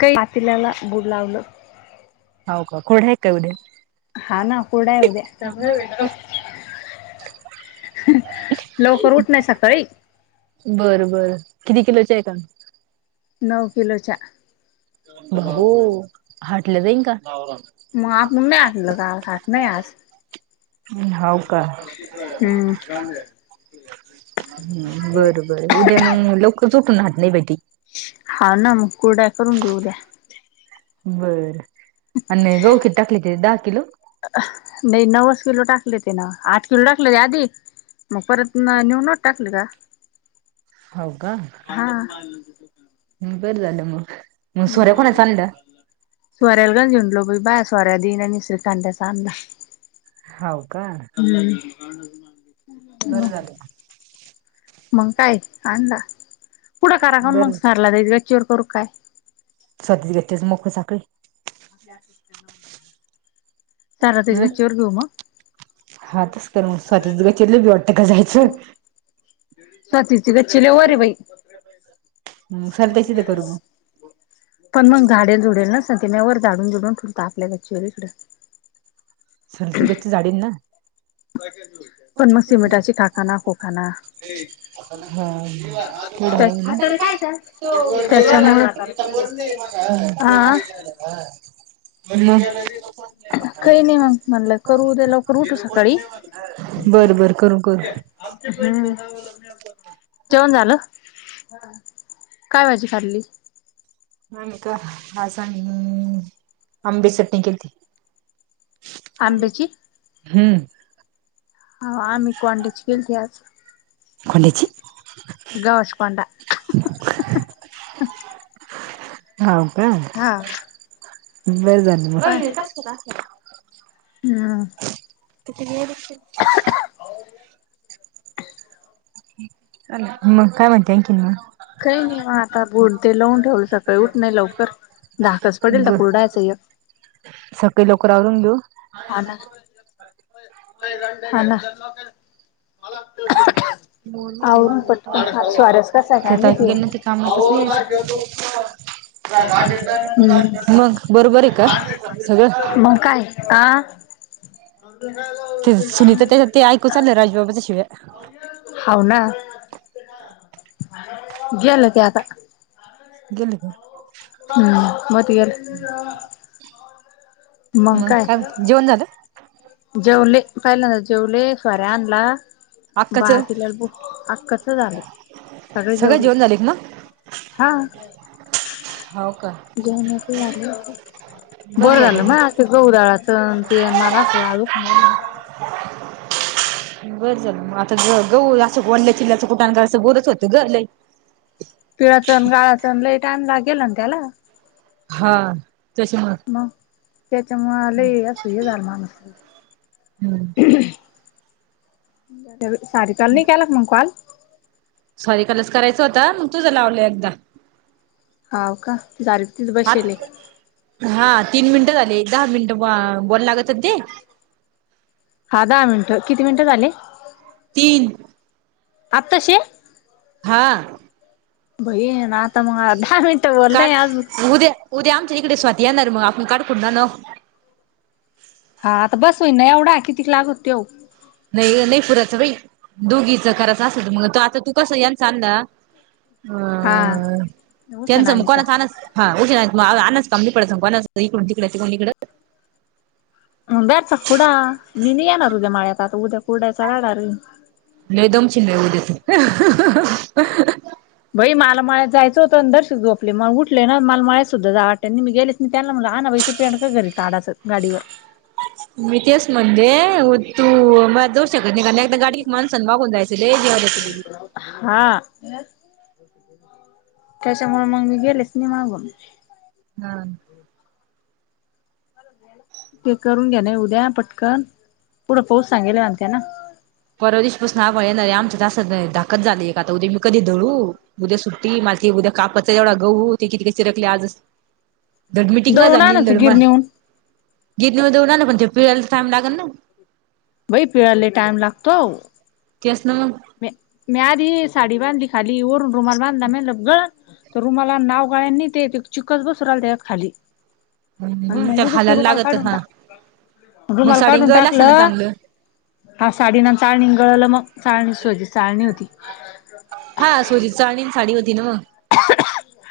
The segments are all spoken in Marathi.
काय पातील्याला बुड लावलं. हो का खोड आहे का उद्या? हा ना कुरडया आहे उद्या. लवकर उठणे सकाळी. बरं बरं किती किलोच्या आहे तम? नऊ किलोच्या. बाबो हाटलं जाईन का? म आपुन नाही हाटलं का घाट नाही आज. हाव का हम्म. हम्म बरं बरं उद्या मंग लवकर झोपून हाट नाही भेटी. हा ना मग कुरडया करून घेऊ उद्या. बरं आणि गहूं किती टाकले ते दहा किलो? मी नवच किलो टाकले ते ना आठ किलो टाकले ते आदी. मग परत न नेऊन टाकलं का? हाव का हा बरं झालं मग. मग सोऱ्या कोणाचा आणला? सोऱ्याला गंज हिंडलो बा सोऱ्या देईना आणि श्रीकांत्याचा आणला. हाव का. हम्म. बरं झाले ते. मंग काय आणला पुढं कारा खाऊन मंग बरं सारला त्याच्या गच्चीवर करू काय? सदली घेतेस मोकळी साकळी. तारा ते हं गच्चीवर घेऊ मग? हा तसं कर मग स्वातीच्या गच्चीवर लय [unintelligible] वाटते काय जायचं. स्वातीची गच्ची लय वर आहे बाई. मग सरत्याची तर करू मग पण मग झाडेल जुडेल नस चन तिनं वर झाडून जुडून ठेवलता आपल्या गच्चीवर इकडं. सुनिची गच्ची झाडीन ना. पण मग सिमेंटाची खकाना खुकांना हा पुढं हायन ना. काय का त्याच्यामुळे हा [unintelligible] काही नाही मंग म्हणलं करू उद्या लवकर उठू सकाळी. बर बरं बर करू करू त्यात हम्म जेवण झालं? काय भाजी खाल्ली? आणि का आज आम्ही आंबी चटणी केलती. आंब्याची हम्म. हो आम्ही [unintelligible] कोंड्याची केलती आज खोल्याची कोणाची गव्हाचा कोंडा. हाव काय. हा. बर झालं मग. हम्म किती वेळ बसशील? [unintelligible] हॅलो! काय नाही, आता भुण ते लावून ठेवलं, सकाळी उठ नाही लवकर धाकच पडेल ना ब कुरडायचंय. सकाळी लवकर आवरून देऊ. मला. [unintelligible] [inaudible] स्वारस कसा आहे काय ते ताई गेले ना माहीत? ते कामातच नाही मग बरोबर आहे का सगळं [inaudible] मग काय, हा [inaudible] ते सुनीता त्याच्या ते ऐकूच आलं राजबाबाच्या शिव्या. हव ना. गेल ते आता. [inaudible] हम्म! [unintelligible] [inaudible] मग काय, जेवण झालं. जेवले. पहिल्यांदा जेवले [unintelligible] अक्काचं [unintelligible] कसं झालं सगळे सगळं जेवली. जेवण झाले का मग हा हो का जेवणाची. [unintelligible] बरं झालं ना ते गहू दळाच ते मला [inaudible] बरं झालं मग आता ग गह असं वडल्या चिल्ल्याचं कुठां असं गोरच होतं ग लई. पिळाचण गाळाचण लई टायम लागेल ना त्याला. हा, तस मग. मग, त्याच्यामुळे लई अस हे झाल माणूस हम्! सॉरी, काल नाही तुम्हांला कॉल. सॉरी, कालच करायचा होता मग तुझं लावलंय एकदा. हाव का. दारातच आत बसले. हा, तीन मिनिटं झाले. दहा मिनिट बोल बोलायला लागत ते. हा, दहा मिनिटं किती मिनिटं झाले. तीन. आताशे. हा! बये ना आता मग! बोललंय काट आज उद्या, उद्या आमच्या इकडे स्वाती येणार मग आपण काठकुड ना. हा आता बस होईना एवढा किती लागला त्यो. नाही, नाही पुरायचं बा दोघीच करायचं असलं त मग आता तू कसं याचं आणलं. हा उषा नानीचा मुखणा छान. [unintelligible] हा उ आज कमली पडत सांगू इकड तिकडडे त इकड. [unintelligible] खुडा मी नाही येणार उद्या माळ्यात आता उद्या कुरुड्याचा राडा लई. लई दामशील ना तु! बाई माला माळ्यात जायचं होत तशीच झोपले मग उठले ना माल माळ्या सुद्धा जा वाट ना मी गेले. मी त्यांला म्हगलं आ ना बहि पे कारी काडाच, गाडीवर. तेच म्हणते मग तु जोश्याकड निघालेय. ता गाडीत माणसं मागून जायच ते निघाले असतील. हा त्याच्यामुळे मग मी गेलेच नि मागून. हा. ते करून घ्या ना उद्या पटकन पुढं पाऊस सांगेला म्हत्या ना. परवादिवशी पासून आभाळ येणारे आमच्यात नाही धाकत झाली का आता उद्या मी कधी धळू. उद्या सुट्टी माझी उद्या कापचा जेवढा गहू ते किती काही चिरकले आजच धड मिटिंग ना दळून झाली नि आणायचं धड म गिरणीहून घेतण्या ऊणार पण ते फीरायला टाइम लागल ना. बाई फिरायला लय टाइम लागतो.. तेच ना मग. म मी आधी साडी बांधली खाली वरून रुमाल बांधला म लागलं. रुमाला नाव गाळ नाही ते चिकस बसू राहिला त्या खाली आणि मग त्याला उगच हालायला रुमाल लागत काढून हा टाक मग रुमाल साडी काढून गळलं असेल ना टाकलं. चांगलं हा साडी ना चाळणी गळलं मग चाळणी सोजी चाळणी होती. हा सुजितच आणि चाळणी आणि साडी व ना मग.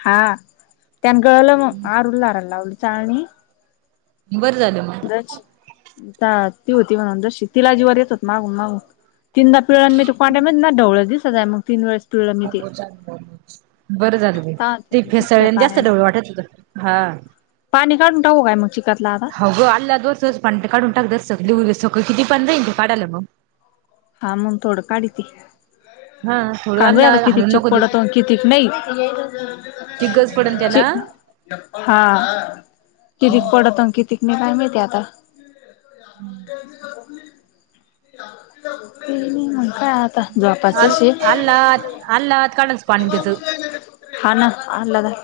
हा त्यांन गळलं मग आर उललार लावली चाळणी. बरं झालं मग. ती होती म्हणून जशी तिला जीवावरर येत होत मागून मागून तीनदा पिळालं पाण्यामध्येचं ढवळ दिसतच मग तीन वेळेस. पिळलं मी ते बरं झालं चालते ते मग तिसऱ्या फेसळल्याने जास्त पाण्यानं ढवळू वाटत होत. पाणी काढून टाकु काय मग चिकातला आता. ग आल्ला दो काढून टाकात सग उ सगं किती पंधरा इ काढाला मग. हा मंग थोडं काढीती. [inaudible] थोडं काय माहिती आता आल्ला किती हलून चीक नको देऊ पडतो कितीक नाही ती गरज पडन ची त्याला हा कितीक पडतो आता कितीक नाही काय माहिती आता. हम्म. ते नाही म्हण काय आता. अ झोपाचच आहे अला अला कडलच पाण तेच. हा ना अला घाल.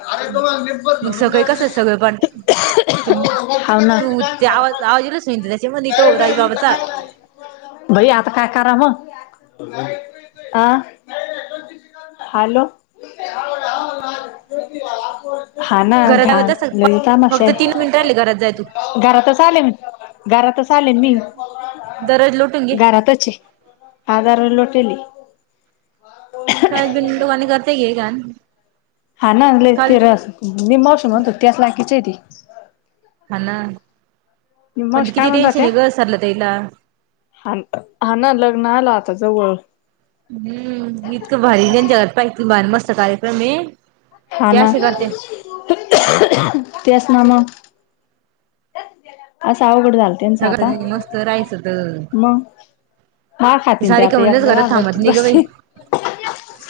मग सगळे कसं सगळं पण ते [unintelligible] हाव ना. तू ते आवाज आवाज येईलच नाही त्याच्यामध्ये तो राजबाबाचा बाई आता काय कराव आ. हॅलो. हा ना घरात ध्यान तस लईच तमाशा फक्त तीन मिनिट राहिले घरात जाय तू हाय घरातच आले मी. घरातच आलेन मी. दरवाजा घरातच हाय हा दार लोटली. का बि दुकानी [unintelligible] करताय घे घाण. हा ना काल तेरस मी तर म्हणतो त्याच लायकीची आहे ती. हा ना मी पण ते मावशी काय किती म्हणत टेन्शन होत्या आहे सरला ताईला. हा हा ना लग्न आलं आता जवळ. हम्म इतकं भारी जण घरात पाय की किती भारी मस्त कार्यक्रम आहे. हा ते ना असे करते त्याच ना म. असं अवघड झालं त्यांचं आता सगळं मस्त राहायचं तर मग हा खाती ते सारिका आता म्हणूनच घरात एकद्या थांबत नाही ग बाई बसते.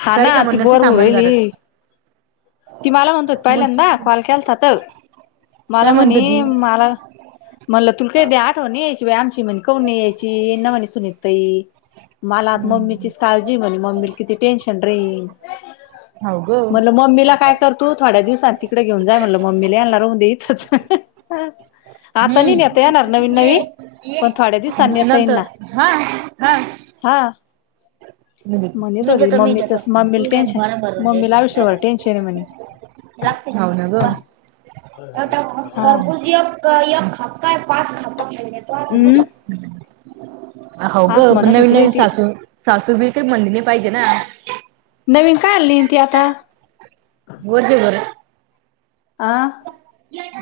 हा ना सारिका ती म्हणूनच बोर नाही होऊ थांबत राहिली. घरात ती मला म्हणत मग पहिल्यांदा कॉल केलता तर काय मला म्हणत म्हणे ती मला. म्हणलं तुला का दे आठवण यायची आमची म्हणे कौन नाही यायची येई न म्हणे सुनीता ताई. मला आता मम्मीचीच काळजी म्हणे मम्मीला किती टेन्शन रे. हाउ ग. मम्मीला काय करतू थोड्या दिवसात तिकडे घेऊन जाय म्हणलं मम्मीला येना राहून दे इथच. आता नाही नेता हम्म येणार नवीन नवीन पण थोड्या दिवसांनी नेता येईन नंतर ना. हा हा हा... म्हणत होती मम्मीच मम्मीला टेन्शन मम्मीला आयुष्यभर टेन्शन आहे म्हणे. रातते खऊ ना ग हा खर बुजएक. एक खापकाय पाच खापका खायला तो हम्म म्ह हो ग असं पण म्हणत नवीन होती बाई नवीन ती सासू काही म्हणली पाहिजे ना. नवीन काय ला येईल आली ती आता. हम... आ...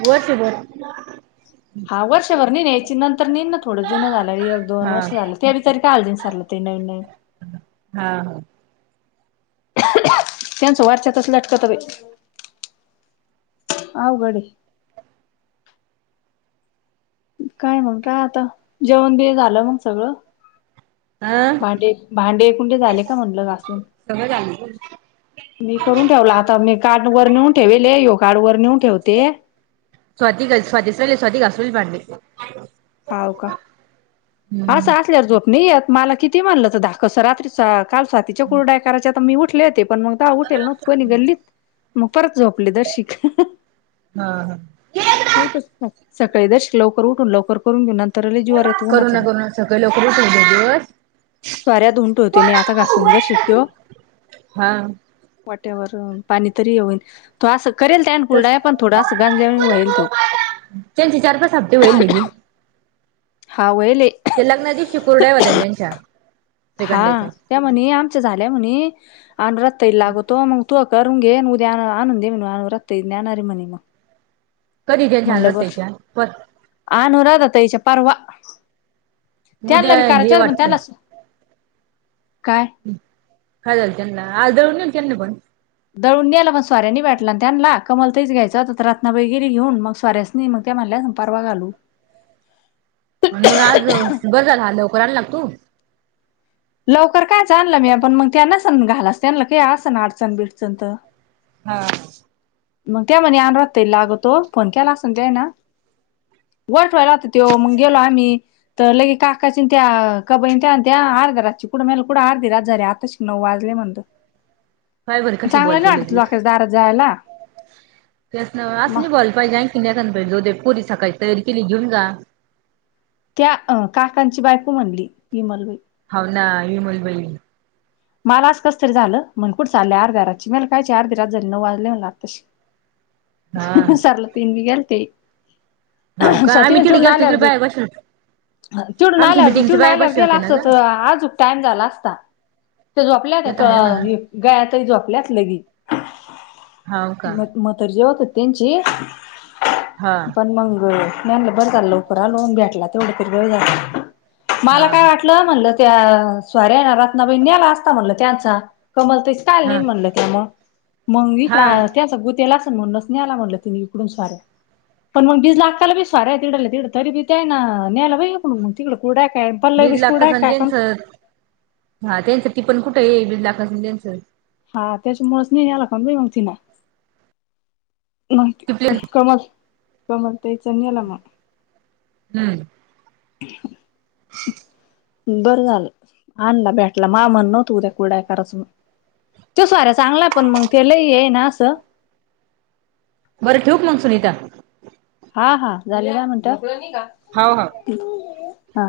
वर्ष बर. हा वर्षभर न याची नंतर नेईल ना थोडं जुन झालं एक दोन हा वर्ष झालं. त्या तरी टाळकं सरलं ते नवीननवीन. हा हा... त्यांचं वटच्या तस लटकत बाई. ह अवघड हे. काय मग काय आता जेवण बिऑन झालं मग सगळं. हा आ भांडे भांडे एकुंडे झाले का म्हणलघासून. सगळं झालं. मी करून ठेवला आता मी कार्ड वर नेऊन ठेवेल यो कार्ड वर नेऊन ठेवते. स्वतिक स्वतशले स्वतिका असूल पांडे [unintelligible] होाव का असं असल्यावर झोपननाही येत मला किती मानलं तर धाकधूस राहतीच. काल स्वा तीच्या कुरडाय करायच्या आता मी उठले होते पण मगतेव्हा उठेल नव्हत कोणी गल्लीत. मग परत झोपले जर्शीक. हा हा उठच सकाळी जर्शीक लवकर उठून लवकर करून घेऊ नंतरले जीवावर येत. करुणा करुना सका [unintelligible] ळी लकरच होले दिवस स्वऱ्या धुऊन ठेवते मी आता घासून जर शिक तो. हा... वाट्यावर पाणी तरी हे होईन तो असं करेल त्या आणि कुरडया तस आहे पण थोडास गांजल्या व्हायल तो. त्यांचे चार, पाच हप्ते होईल ले, हा व्हयल ये. ते लग्नाच्या दिवशी कुरडया होत्या ना त्यांच्या. हा श्रीखंड्याच्या त्या म्हने आमच्या झाल्या म्हने. आण रत्ताई लागतो मग तू करून घे उद्या आण आणून दे म्हण आण रत्ताई नेणारे म्हणे मग. कधीच्या छानलं म्हणलं बर त्याच्या पण. अनुराधा ता ई च्या परवा त्यांना उद्या भी हे करायच्या पण वाटतं त्यांनाच. काय.? काय झालं त्यांना आज जेवण केलं त्यांस. दळून नेलपण सोऱ्या नाही भे टला त्यानला कमल ताईचाघेयाचा त्यांना रातना बाई गेली घेऊन मग सोऱ्या.. नाही मग त्या म्हणल्या परवा घालू. मग आज बरं झालं हॅलो लवकर करायला लागतो. लवकर काय जाणलं मी आपण मग त्यांना स घालास त्यांलं क अस ना अडचण बिडचण तर हा मग त्यो म्हणे आणू राहतोय लागू तो फोन केला अस न तेन [unintelligible] त्यो मग गेलो आम्ही. तर लगे काकाची त्या कबईन त्या त्या अर्ध्या रातची कुठं मेल कुठं अर्धी रात झाली आता शि नऊ वाजले म्हणतो. पाय बर कशी चांगलं नाही बोलत्याली वाटत ती लोकांच्या दारात जायला त्यासन असं मग नाही बोलाय पाहिजे आणि किन पाहिजे पोरी सकाळी तयारी केली घेऊन जा त्या काकांची बायको म्हणली विमलबाई हाव ना विमलबई मला आज कसं तरी झालं म्हण कुठ चाललं अर्ध्या रातची मी म्हटलं कायची अर्धी रात झाली नऊ वाजले म्हटलं आत्ताशी. हा सरला तीन बी गेलते हाव का आम्ही तिकड गेलतो [unintelligible] चिडून आमच्या आल्यावर तू मिटिंगच्या चिडून बाया आल्यावर बसल्या गेला होत्या ना असत ग त आजूक टाइम झाला असता. त्या झोपल्यात येत आहे म्हणा गया तही झोपल्यात लगी हाव का मग तर जेवत त्यांची हा पण मंग म बर झाल लवकर आलो भेटला तेवढ तरी बर झालं मला हा काय वाट ल म्हणलं त्या स्वाऱ्या रत्नाबाई नेला असता म्हणल त्यांचा कमल [unintelligible] हा न्याला हा म्हटलं तुम्ही इकडून साड्या [unintelligible] पार्ले दीड बिस्कुट हाय लाखाचं आणि काय कण त्यांचं हा त्यांच टिपण कुठं आहे दीड लाखाच अन् त्यांचं हा त्याच्यामुळेच नाही याला काण ब मग ति ना टिपल्यान कमल कमल ताईचा नेला म हू [inaudible] [inaudible] बरं झालं आणला भेटला मा मन नव्हतं उद्या कुरड्या कराचं तो साऱ्या चांगला हाय पण मग ते लई हे हाय ना असं बरं ठेवू का मग सुनीता हा हा झाले दहा मिनट हाव हाव हा